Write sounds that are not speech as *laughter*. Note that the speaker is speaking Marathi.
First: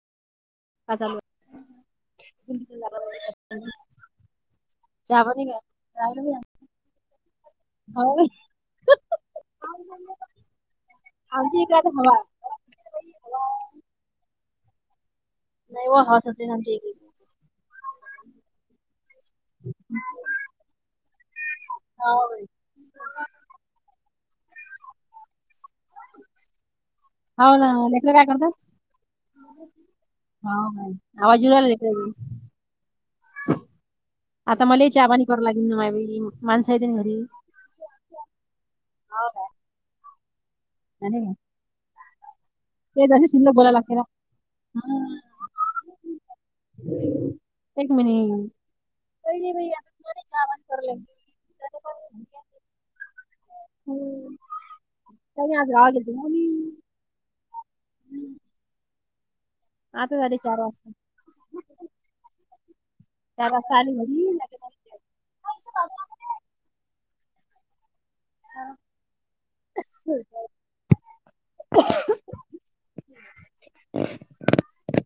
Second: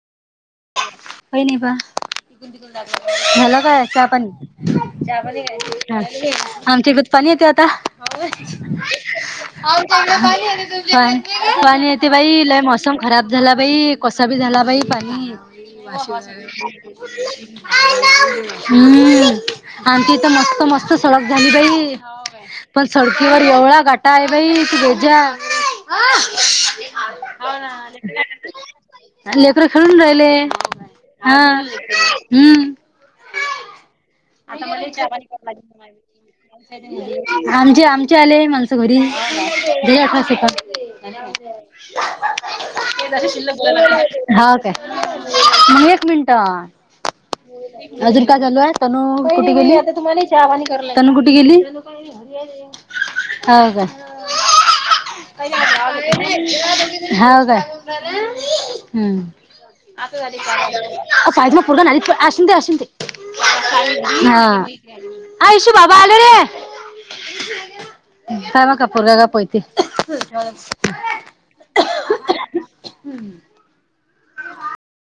का चालू होय नाही बा टिकूनिकून झाला काय असं आपण च चहा पय पाणी काय राहिलं आमचे भतपाणी येते आता हवा पण आमच्या इकडे पण आता येते हवा बाई लय म मोसम खराब झाला बाई कसा बी झाला बाई पाणी नाही व हवा सुटली ना आमच्या इकडे हम्म आ ते तर मस्त मस्त सळक झाली भ हा बाई. पण सडकीवर एवळा गाटा आहे बाई त भोज्या हा हो ना लेकरं काय करतात ले लेकडं खेळून राहिले हो काय हा आवाज येऊ राहिला लेकराचा हम्म आता मला चाबानी कराव लागेल ना माझबाई माणसां येते ना घरी आमचे आमचे आले माणसं घरी हो द आठरास ए का काय नाही का? ते जसे शिल्लक बोलायला लागते ना हा का हा, म एक मिनट एक म्हणे अजून काय चालू आहे तनू पहिली कुठे बाई गेली आ आता तुम्हाला चहा बंद करू लागली. तुम्हाहा कुठे गेली तरी पण हो का हम्म. त्यानी आज गावाला गेलते ना मी. हा का हम् आता झाले चार वाजता. पाहिदला फर् ना अस अससंत चार वाजता आली घरी. हा लगेच आली. आ यशु बाबा आलोरे का म कापूर का का पयती *inaudible*